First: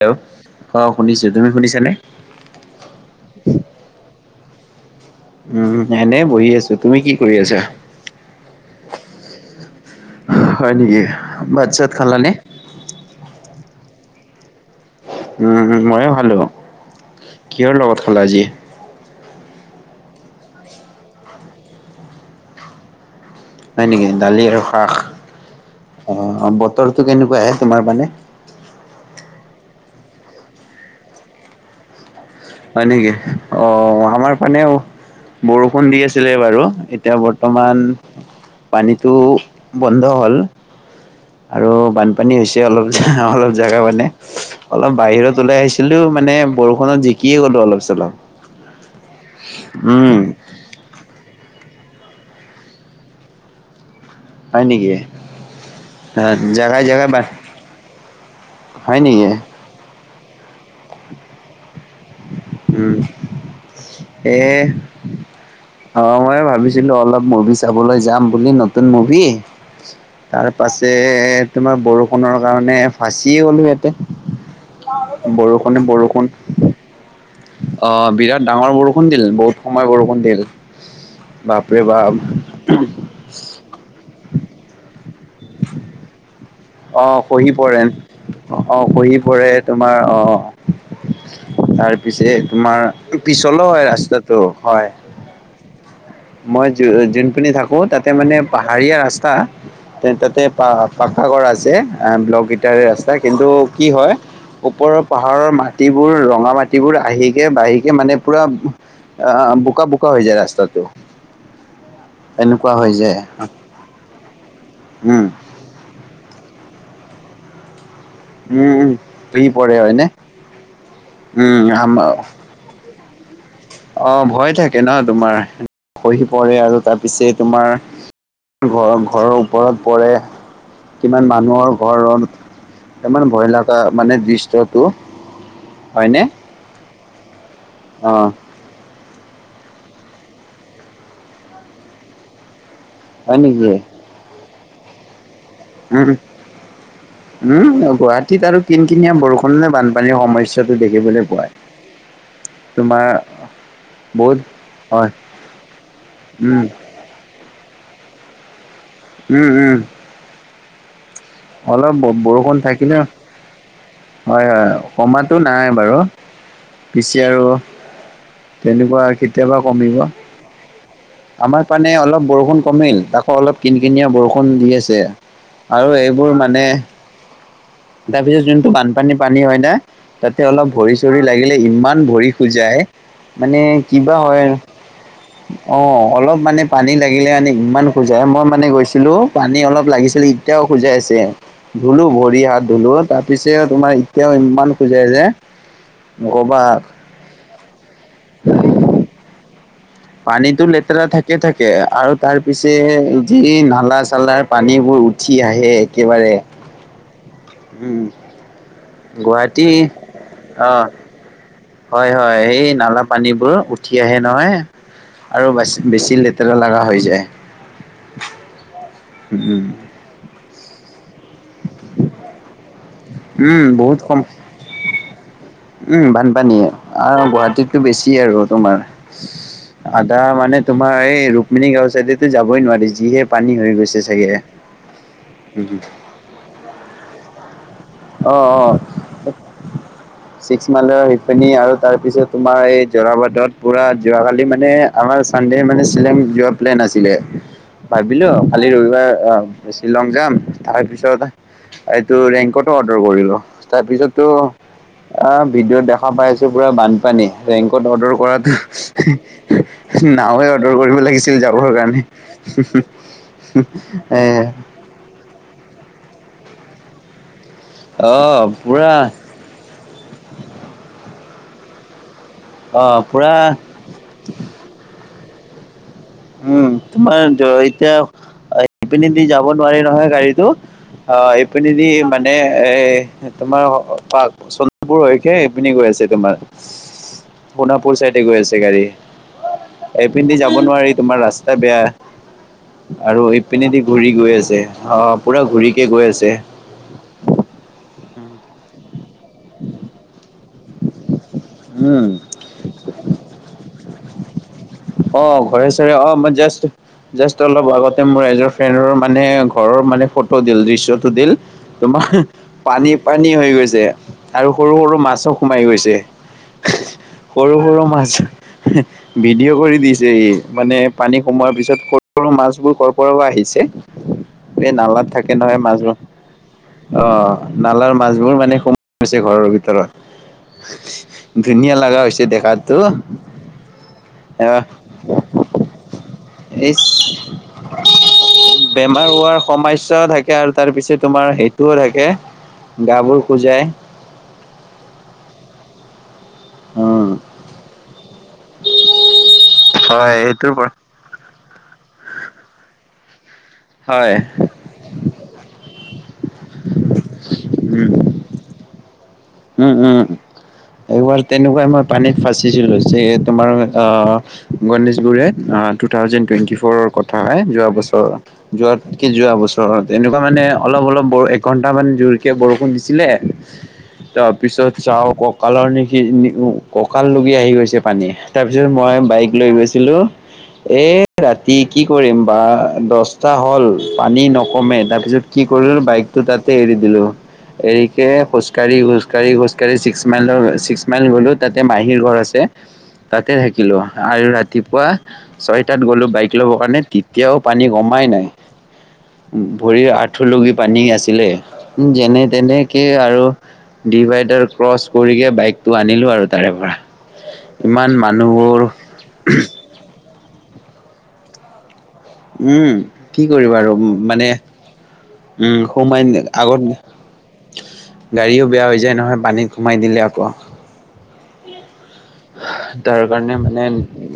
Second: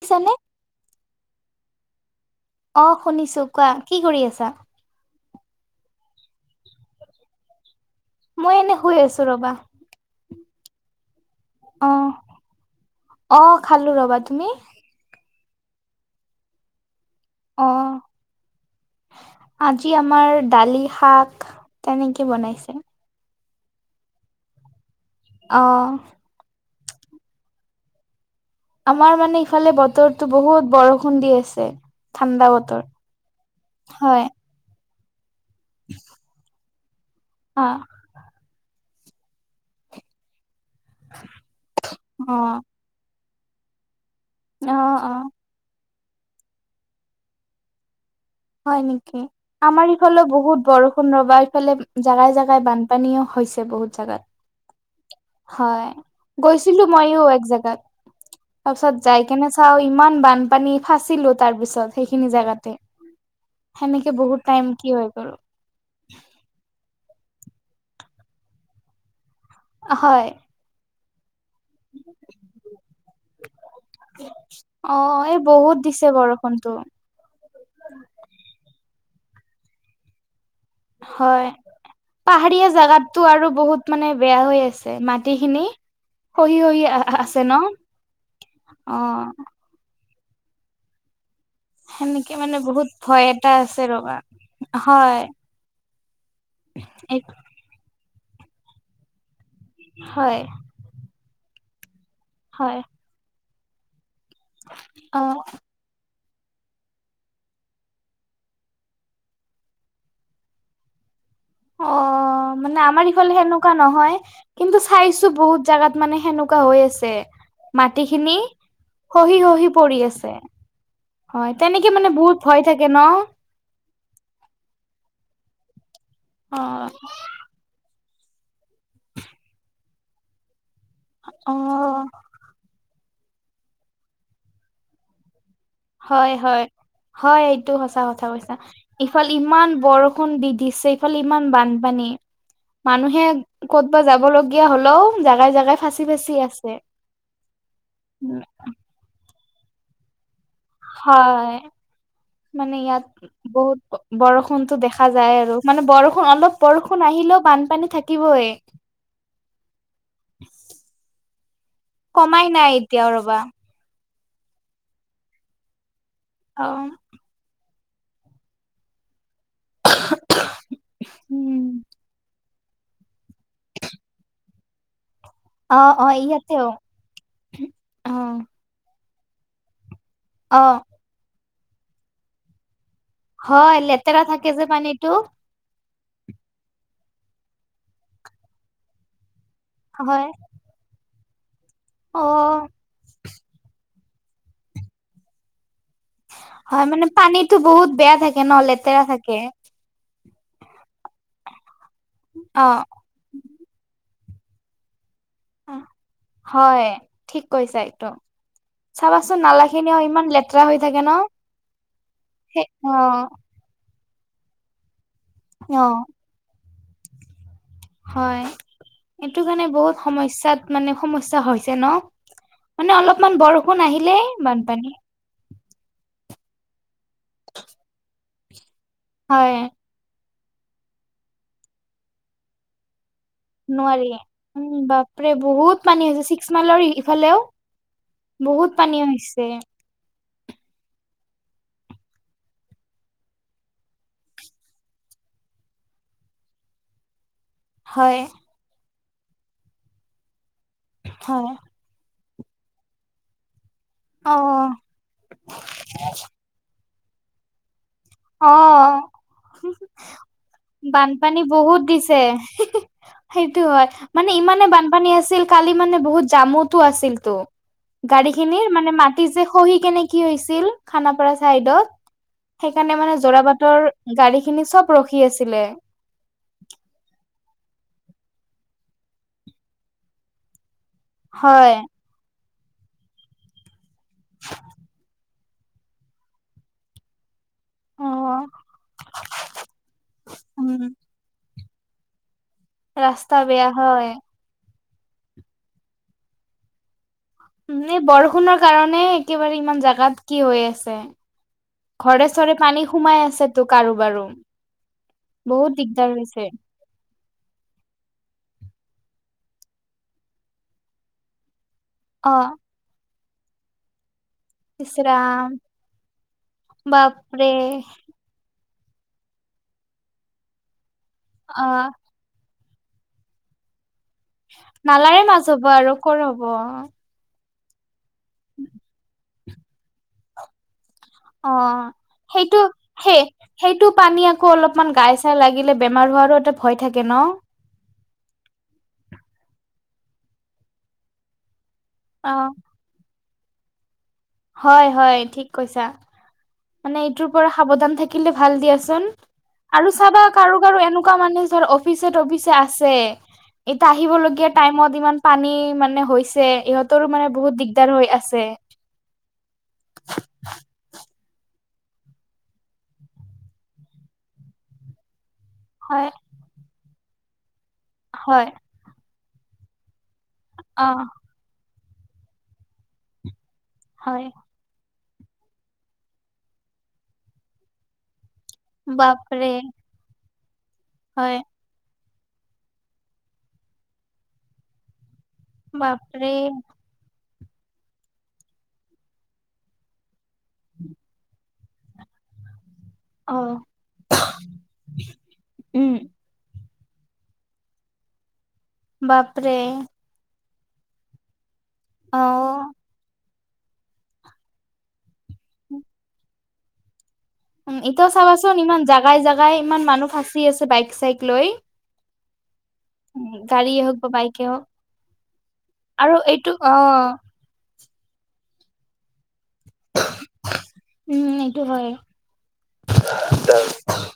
Hello? শুনিছানে? অ', শুনিছো, তুমি শুনিছানে? অ', শুনিছোঁ, কোৱা। কি কৰি আছা? উম, এনে বহি আছো। তুমি কি কৰি আছা? মই এনে শুই আছো ৰবা। হয় নেকি? ভাত-ছাত অ' খালানে? অ', খালোঁ ৰ'বা। তুমি? উম, মইও খালোঁ। কিহৰ অ' লগত খালা আজি? আজি আমাৰ দালি-শাক তেনেকে বনাইছে। হয় নেকি? দালি আৰু শাক। অ'। অ', অ', বতৰটো কেনেকুৱা [unintelligible] তোমাৰ মানে? আমাৰ মানে, ইফালে বতৰতো বহুত বৰষুণ দি আছে। ঠাণ্ডা বতৰ হয় নেকি? অ', হয় আমাৰ মানে বৰষুণ দি আছিলে বাৰু, এতিয়া বৰ্তমান অ' পানীটো বন্ধ হ'ল, আৰু বানপানী হৈছে অ' অলপ। অলপ জাগা মানে, অলপ অ' অ' বাহিৰত ওলাই আহিছিলোঁ মানে বৰষুণত জিকি কি [unintelligible] অলপ-চলপ। হয় নেকি? আমাৰ ইফালেও বহুত বৰষুণ। কোনোবাফালে জাগাই জাগাই বানপানীও হৈছে বহুত জাগাত। হয় নেকি? হয়। জেগাই গৈছিলো জেগাই বা মইও এক জেগাত তাৰপিছত হয় নেকি? যাই কেনে হয়, ইমান বানপানী ফাচিলো তাৰ পিছত সেইখিনি জোগাত। উম, সেনেকে এ বহুত টাইম কি হয় গ'ল। অ' ময়ো ভাবিছিলো অলপ মুভি চাবলৈ যাম বুলি নতুন মুভি। হয়। তাৰ পাছে তোমাৰ বৰষুণৰ কাৰণে ফাঁচিয়ে গ'লো ইয়াতে বৰষুণে বৰষুণ। কোনটো? অ' বিৰাট ডাঙৰ বৰষুণ দিলে বহুত সময় বৰষুণ দিলে। হয়, পাহাৰীয়া জেগাত আৰু বহুত মানে বেয়া হৈ আছে। মাটি খিনি খহি খহি আহ আছে ন খহি পৰে অ' অ খহি পৰে তোমাৰ আহ তাৰ সেনেকে পিছে মানে তোমাৰ বহুত ভয় এটা পিছলো আছে হয় ৰবা ৰাস্তাটো। হয় মই যোনপিনে থাকো তাতে মানে পাহাৰীয়া ৰাস্তা। হয় তাতে প পাকা ঘৰ আছে ব্লক হয় ইটাৰে ৰাস্তা, কিন্তু কি হয় ওপৰৰ অ পাহাৰৰ ম মাটিবোৰ ৰঙা মাটিবোৰ আহিকে বাঢ়িকে মানে পুৰা অ' বোকা বোকা হৈ যায় ৰাস্তাটো। অ' এনেকুৱা মানে হৈ আমাৰ যায় ইফালে সেনেকুৱা নহয়, কিন্তু উম চাইছো বহুত জাগাত মানে সেনেকুৱা হৈ আছে। মাটিখিনি উম উম সহি খহি সহি পৰে পৰি হয়নে আছে, হয়। উম আম তেনেকে মানে বহুত ভয় থাকে ন? অ' ভয় থাকে ন তোমাৰ খহি অ পৰে আৰু তাৰ পিছে তোমাৰ ঘ-ঘৰৰ ওপৰত পৰে, কিমান অ মানুহৰ ঘৰত ইমান ভয় লগা মানে দৃশ্যটো। হয়নে হয়, হয়, হয় এইটো সঁচা অ কথা কৈছা। ইফালে ইমান বৰষুণ দি দিছে ইফালে ইমান বানপানী। মানুহে হয় নেকি ক'তবা যাব লগীয়া হ'লেও জাগাই জাগাই ফাঁচি উম, ফাঁচি আছে উম উম গুৱাহাটীত আৰু কিনকিনীয়া বৰষুণ হ'লে বানপানীৰ সমস্যা দেখিবলৈ পোৱায়। হয় মানে ইয়াত বহুত বহুত বৰষুণতো দেখা হয় যায় আৰু, মানে বৰষুণ অলপ উম বৰষুণ ষুণ আহিলেও বানপানী থাকিবই। উম, উম। অলপ কমাই বৰষুণ নাই থাকিলে, এতিয়াও ৰবা হয় হয় কমো নাই বাৰু। অ'। পিচে আৰু তেনেকুৱা কেতিয়াবা কমিব, উম আমাৰ পানে অলপ বৰষুণ কমিল। অ' অলপ কিন কিনিয়া বৰষুণ দি আছে। অ', অ'। মোৰ মানে ইয়াতেও অ তাৰপিছত যোনটো বানপানী পানী হয় ন তাতে অ অলপ ভৰি ৰি লাগিলে ইমান ভৰি খোজায়, মানে হয় কিবা লেতেৰা হয়। থাকে যে পানীটো অ' অলপ মানে পানী লাগিলে মানে ইমান খজুৱাই, মই মানে গৈছিলো পানী অলপ লাগিছিল হয় এতিয়াও খোজাই আছে। ধুলো ভৰি হাত অ' ধুলো তাত পিছে তোমাৰ এতিয়াও ইমান খজুৱাই যে নক'বা। হয় মানে পানীতো বহুত বেয়া থাকে ন লেতেৰা থাকে। পানীতো লেতেৰা থাকে থাকে আৰু তাৰ পিছে অ' যি নালা চালাৰ পানীবোৰ উঠি আহে একেবাৰে হয় ঠিক কৈছা উম এইটো চাবাচোন নালা গুৱাহাটী খিনি অ ইমান লেতেৰা হৈ অ', থাকে ন হয় হয় এই সেই নালা অ' পানীবোৰ উঠি আহে নহয় আৰু বাছি অ' বেছি লে তেৰা লাগা হৈ যায় হয় এইটো উম, কাৰণে বহুত সমস্যাত মানে সমস্যা হৈছে ন মানে অলপমান উম, বৰষুণ বহুত আহিলে কম বানপানী। উম বানপানীয়ে আৰু গুৱাহাটীততো বেছিয়ে আৰু তোমাৰ হয় আদা মানে তোমাৰ এই ৰুক্মিণী গাঁওৰ চাইডে তো যাবই নোৱাৰি যিহে পানী হৈ গৈছে নোৱাৰি চাগে। উম বাপৰে বহুত পানী হৈছে ছিক্স মাইলৰ ইফালেও অ অ বহুত পানী হৈছে ছিক্স মাইলৰ সিপিনি আৰু তাৰ পিছত তোমাৰ এই যোৰাবাটত পুৰা যোৱাকালি মানে আমাৰ ছানডে মানে শ্বিলং যোৱা প্লেন আছিলে হয় ভাবিলো কালি ৰবিবাৰ অ শ্বিলং যাম তাৰপিছত হয় এইটো ৰেংকত অৰ্ডাৰ কৰিলো তাৰ পিছতো অ' অ ভিডিঅ'ত দেখা পাই আছো পুৰা বানপানী ৰেংকত অৰ্ডাৰ কৰাটো অ' নাওৱে অৰ্ডাৰ কৰিব লাগিছিল বানপানী যাবৰ বহুত কাৰণে দিছে। উম হু সেইটো হয় মানে ইমানে বানপানী হৈছিল কালি মানে বহুত জামোতো আছিল তো গাড়ী আহ খিনিৰ মানে পুৰা মাটি যে খহি কেনে কি হৈছিল খানাপাৰা চাইডত সেইকাৰণে আহ মানে পুৰা জোৰা বাটৰ গাড়ী খিনি চব ৰখি আছিলে উম তোমাৰ এতিয়া ইপিনে দি যাব নোৱাৰি নহয় গাড়ীটো অ এইপিনে হয় দি মান মানে এ তোমাৰ পাক চলবোৰ হৈছে এইপিনে গৈছে তোমাৰ [inaudible] সোণাপুৰ অ চাইডে গৈ আছে গাড়ী এইপিনদি যাব উম নোৱাৰি তোমাৰ ৰাস্তা বেয়া আৰু ৰাস্তা বেয়া ইপিনেদি হয় ঘূৰি গৈ আছে আহ পুৰা ঘূৰি কে গৈ আছে এই বৰষুণৰ কাৰণে একেবাৰে ইমান জেগাত কি হৈ আছে উম ঘৰে চৰে পানী সোমাই আছে তো কাৰো বাৰো অ ঘৰে চৰে অ মই জাষ্ট জাষ্ট অলপ আগতে মোৰ এজন ফ্ৰেণ্ডৰ মানে ঘৰৰ মানে ফটো দিল দৃশ্যটো দিল তোমাৰ অ পানী পানী হৈ গৈছে আৰু সৰু ইচ সৰু মাছো ৰাম সোমাই গৈছে বাপৰে সৰু সৰু মাছ ভিডিঅ' কৰি দিছে সি মানে পানী সোমোৱাৰ অ পিছত ক'ত মাছবোৰ কৰ পৰা আহিছে এই নালাত নালাৰে থাকে নহয় হ'ব মাছ আৰু বোৰ ক'ৰ হ'ব অ নালাৰ মাছবোৰ মানে সোমাই গৈছে ঘৰৰ ভিতৰত অ ধুনীয়া লাগা হৈছে সেইটো দেখাতো সেই সেইটো পানী আকৌ আহ অলপমান গাই চাই লাগিলে বেমাৰ হোৱাৰো এটা ভয় ইচ থাকে ন বেমাৰ হোৱাৰ সমাস্যাও থাকে আৰু তাৰ পিছে তোমাৰ সেইটোও থাকে অ গাবোৰ খুজাই হয় হয় ঠিক কৈছা মানে উম এইটোৰ পৰা সাৱধান থাক কিন্তু ভাল দিয়াচোন আৰু হয় চাবা সেইটোৰ কাৰো পৰা কাৰো এনেকুৱা মানে যাৰ [unintelligible] ফিছে টফিছে আছে, ইয়াত হয় আহিবলগীয়া টাইমত ইমান পানী মানে হৈছে, ইহঁতৰো মানে বহুত দিগদাৰ হৈ উম আছে। উম, উম, এবাৰ তেনেকুৱাই মই পানীত ফাচিছিলো, চে তোমাৰ আ গণেশগুৰেত আ টু হয় থাউজেণ্ড টুৱেণ্টি ফ'ৰৰ কথা হয়, যোৱা বছৰ হয় যোৱাতকে যোৱা বছৰত এনেকুৱা মানে অলপ অ অলপ ব এঘণ্টামান জোৰকে বৰষুণ দিছিলে হয় তাৰপিছত চাও কঁকালৰ নিশি কঁকাল লৈকে আহি গৈছে পানী। তাৰপিছত মই বাইক বাপৰে লৈ গৈছিলোঁ, এ, হয় ৰাতি কি কৰিম, বা দচটা হ'ল পানী নকমে তাৰপিছত কি কৰিলোঁ, বাইকটো বাপৰে তাতে এৰি দিলোঁ, এৰিকে খোজকাৰি, খোজকাৰি, খোজকাৰি চিক্স মাইলৰ ছিক্স মাইল গ'লোঁ তাতে মাহীৰ ঘৰ আছে, অ তাতে থাকিলোঁ আৰু ৰাতিপুৱা ছয়টাত উম গ'লো বাইক ল'বৰ কাৰণে তেতিয়াও পানী কমাই নাই। বাপৰে ভৰিৰ আঁঠুুলৈকে পানী আছিলে। যেনে অ', তেনেকে আৰু ডিভাইডাৰ ক্ৰচ কৰিকে বাইকটো আনিলোঁ আৰু তাৰেপৰা। উম, এতিয়া চাবাচোন ইমান জাগাই জাগাই ইমান মানুহ ফাঁচি আছে বাইক চাইক লৈ। উম। কি কৰিবা আৰু গাড়ীয়ে হওক বা মানে, বাইকে হওক উম, সোমাইন আৰু এইটো আগত অ', গাড়ীও বেয়া হৈ যায় নহয় পানীত সোমাই দিলে আকৌ। উম, এইটো হয়। তাৰ কাৰণে মানে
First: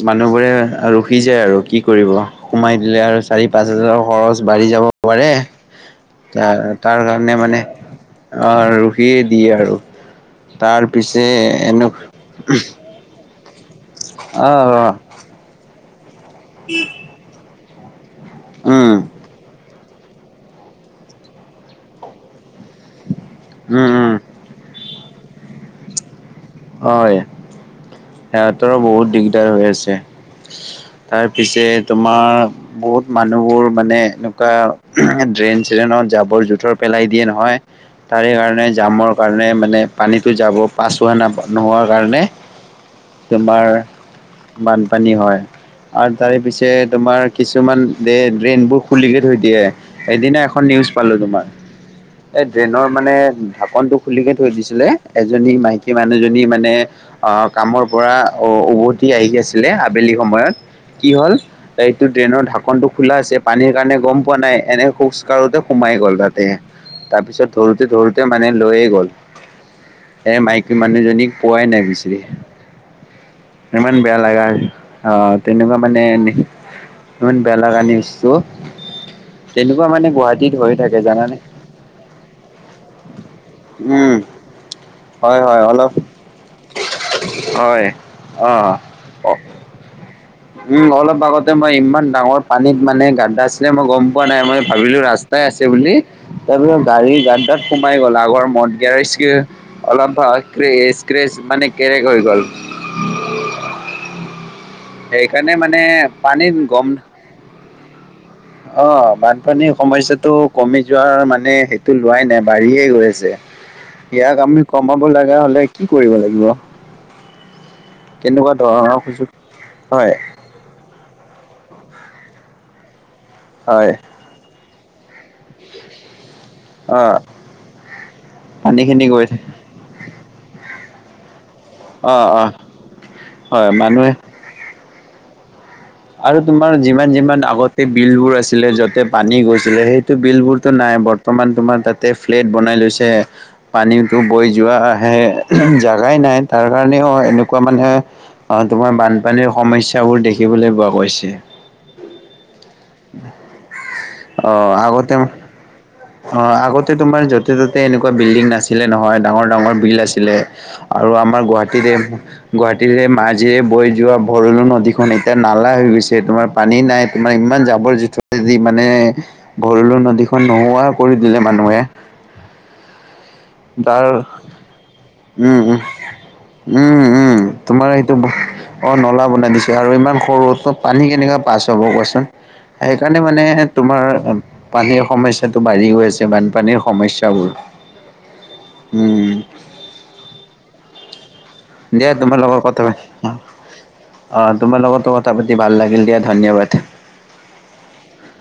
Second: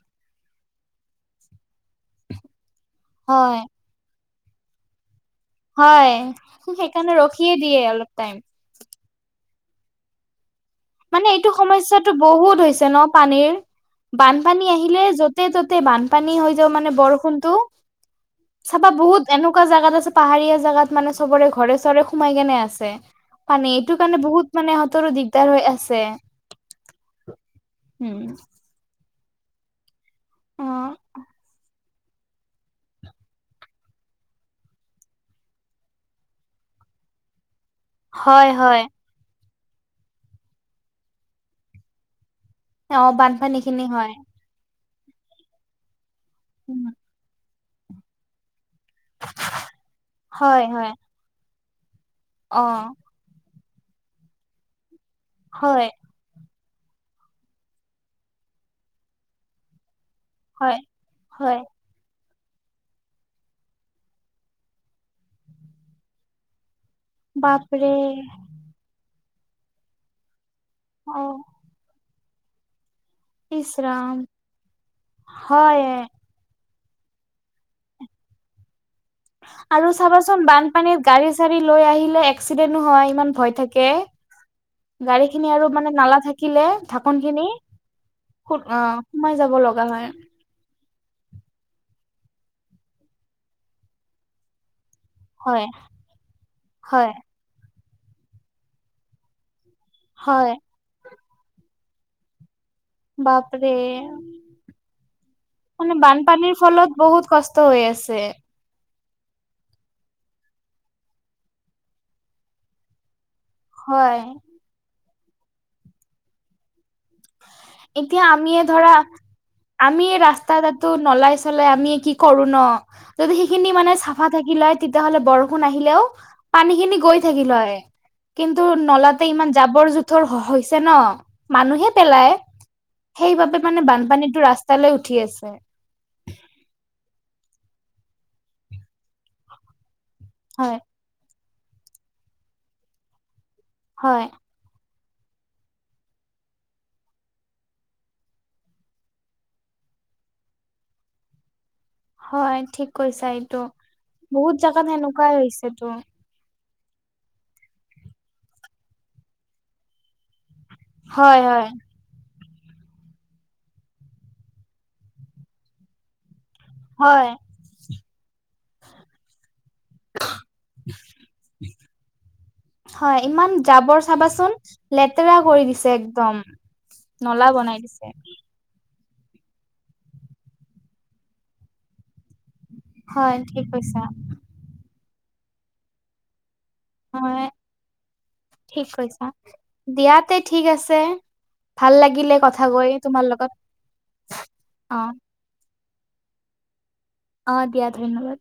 মানুহবোৰে ৰখি যায় আৰু কি কৰিব। সোমাই দিলে আৰু চাৰি হয়, পাঁচ হাজাৰৰ খৰচ বাঢ়ি যাব পাৰে। হয়। তাৰ তাৰ সেইকাৰণে কাৰণে ৰখিয়ে মানে দিয়ে অলপ টাইম [unintelligible] দিয়ে দিয়ে আৰু। তাৰ পিছে মানে এইটো এনে সমস্যাটো বহুত হৈছে ন' পানীৰ? অ বানপানী আহিলে য ত'তে ত'তে বানপানী হৈ যাওঁ মানে বৰষুণটো। চাবা উম বহুত এনেকুৱা জাগাত আছে, পাহাৰীয়া জাগাত মানে চবৰে ঘৰে চৰে সোমাই কেনে আছে। ছে, পানী উম, এইটো উম, কাৰণে বহুত মানে ইহঁতৰো দিগদাৰ হৈ আছে। হয়, উম, সিহঁতৰো বহুত দিগদাৰ হৈ আছে। অ', তাৰপিছে তোমাৰ বহুত মানুহবোৰ মানে এনেকুৱা ড্ৰেইন চ্ৰেইনত জাবৰ জোথৰ পেলাই দিয়ে নহয়। তাৰে হয়, কাৰণে, হয়। জামৰ কাৰণে মানে পানীটো যাব পাছ হোৱা ন-নোহোৱাৰ কাৰণে অ' তোমাৰ বানপানীখিনি হয়। বানপানী হয় আৰু তাৰে পিছে উম তোমাৰ কিছুমান ড্ৰে ড্ৰেইনবুক খুলিকে থৈ দিয়ে। সেইদিনা এখন হয় নিউজ হয় পালোঁ তোমাৰ, এই অ ড্ৰেইনৰ মানে ঢাকনটো খুলিকে থৈ দিছিলে, এজনী হয় মাইকী মান নুহজনী মানে আ, কামৰপৰা অ' উভতি আহি আছিলে বেলি সময়ত, হয় কি হ'ল হয় এইটো ড্ৰেইনৰ ঢাকনটো খোলা আছে, পানীৰ কাৰণে গ'ম পোৱা নাই, এনে খোজকাঢ়োতে সোমাই গ'ল তাতে। তাৰপিছত ধৰোতে বাপৰে ধৰোতে মানে লৈয়ে গ'ল। এ, মাইকী অ মানুহজনীক পোৱাই নাই বিচাৰি। ইমান ইচৰাম বেয়া লাগা, অ' তেনেকুৱা হয় মানে নে ইমান বেয়া লগা নিউজটো। তেনেকুৱা আৰু মানে চাবাচোন গুৱাহাটীত হৈ বানপানীত থাকে গাড়ী জানানে চাড়ী লৈ আহিলে এক্সিডেন্টো হয়, ইমান ভয় থাকে। উম। গাড়ী হয় খিনি হয় আৰু মানে অলপ নালা থাকিলে ঢাকন খিনি হয় সো অ সোমাই অ যাব লগা হয়। উম, অলপ আগতে মই ইমান ডাঙৰ পানীত মানে গাড্ডা আছিলে মই গ'ম পোৱা নাই, মই ভাবিলো ৰাস্তা টাই হয় আছে বুলি তাৰপিছত হয় গাড়ী গাত গাত সোমাই গ'ল। আগৰ মদ গিয় অলপ হয় ক্ৰে ক্ৰেচ মানে কেৰেক হৈ গ'ল। বাপৰে। সেইকাৰণে মানে পানীত বানপানীৰ গম ফলত বহুত কষ্ট হৈ আছে। অ' বানপানীৰ সমস্যাটো কমি যোৱাৰ মানে সেইটো লোৱাই নাই বাঢ়িয়ে গৈ আছে। হয় ইয়াক আমি কমাব লগা হ'লে কি কৰিব লাগিব? এতিয়া আমি কেনেকুৱা ধৰণৰ ধৰা সুযোগ আমি হয় ৰাস্তা ত তাতো নলাই চলাই আমি কি কৰো ন, যদি সেইখিনি হয় মানে চা ফা থাকিলে তেতিয়াহ'লে বৰ ষুণ আহিলেও পানী খিনি অ গৈ থাকিল হয়, কিন্তু পানীখিনি নলাতে গৈ থাকে। ইমান জাবৰ থৰ হৈছে ন, মানুহে পেলাই অ', অ'। সেইবাবে হয় মানে মানুহে বানপানীতটো ৰাস্তালৈ উঠি আছে। আৰু তোমাৰ যিমান যিমান আগতে বিলবোৰ আছিলে য'তে পানী গৈছিলে সেই বিল বোৰতো হয় নাই, বৰ্তমান তোমাৰ তাতে ফ্লেট বনাই লৈছে পানীতো হয় বৈ যোৱা আহে জাগাই নাই তাৰ কাৰণেও এনেকুৱা মানে অ' তোমাৰ বানপানীৰ সমস্যাবোৰ দেখিবলৈ পোৱা গৈছে। হয়। ঠিক কৈছা এইটো অ বহুত জাগাত আগতে সেনেকুৱাই হৈছেতো। অ' আগতে তোমাৰ য'তে ত'তে এনেকুৱা বিল্ডিং নাছিলে নহয় ডাঙৰ ডাঙৰ বিল আছিলে। আৰু হয় আমাৰ হয় গুৱাহাটীতে গুৱাহাটীৰ মাৰাজিৰে বৈ যোৱা ভৰলু নদীখন এতিয়া নালা হৈ গৈছে। তোমাৰ পানী নাই। হয় তোমাৰ ইমান জাব জোথৰেদি মানে ভৰলু নদীখন নোহোৱা কৰি দিলে মানুহে। হয়। ইমান তাৰ জাবৰ চাবাচোন লেতেৰা উম কৰি উম দিছে একদম। উম, উম নলা বনাই তোমাৰ দিছে এইটো অ' নলা বনাই দিছে আৰু ইমান সৰুতো পানী কেনেকৈ পাছ হ'ব কোৱাচোন? সেইকাৰণে হয় মানে ঠিক কৈছা তোমাৰ পানীৰ সমস্যাটো বাঢ়ি গৈ আছে বানপানীৰ হয় সমস্যাবোৰ। ঠিক কৈছা, উম। দিয়াতে ঠিক আছে। ভাল দিয় লাগিলে তোমাৰ কথা লগত কৈ তোমাৰ ক লগত অ তোমাৰ অ লগত কথা পাতি ভাল লাগিল দিয়া ধন্যবাদ। অ' দিয়া ধন্যবাদ।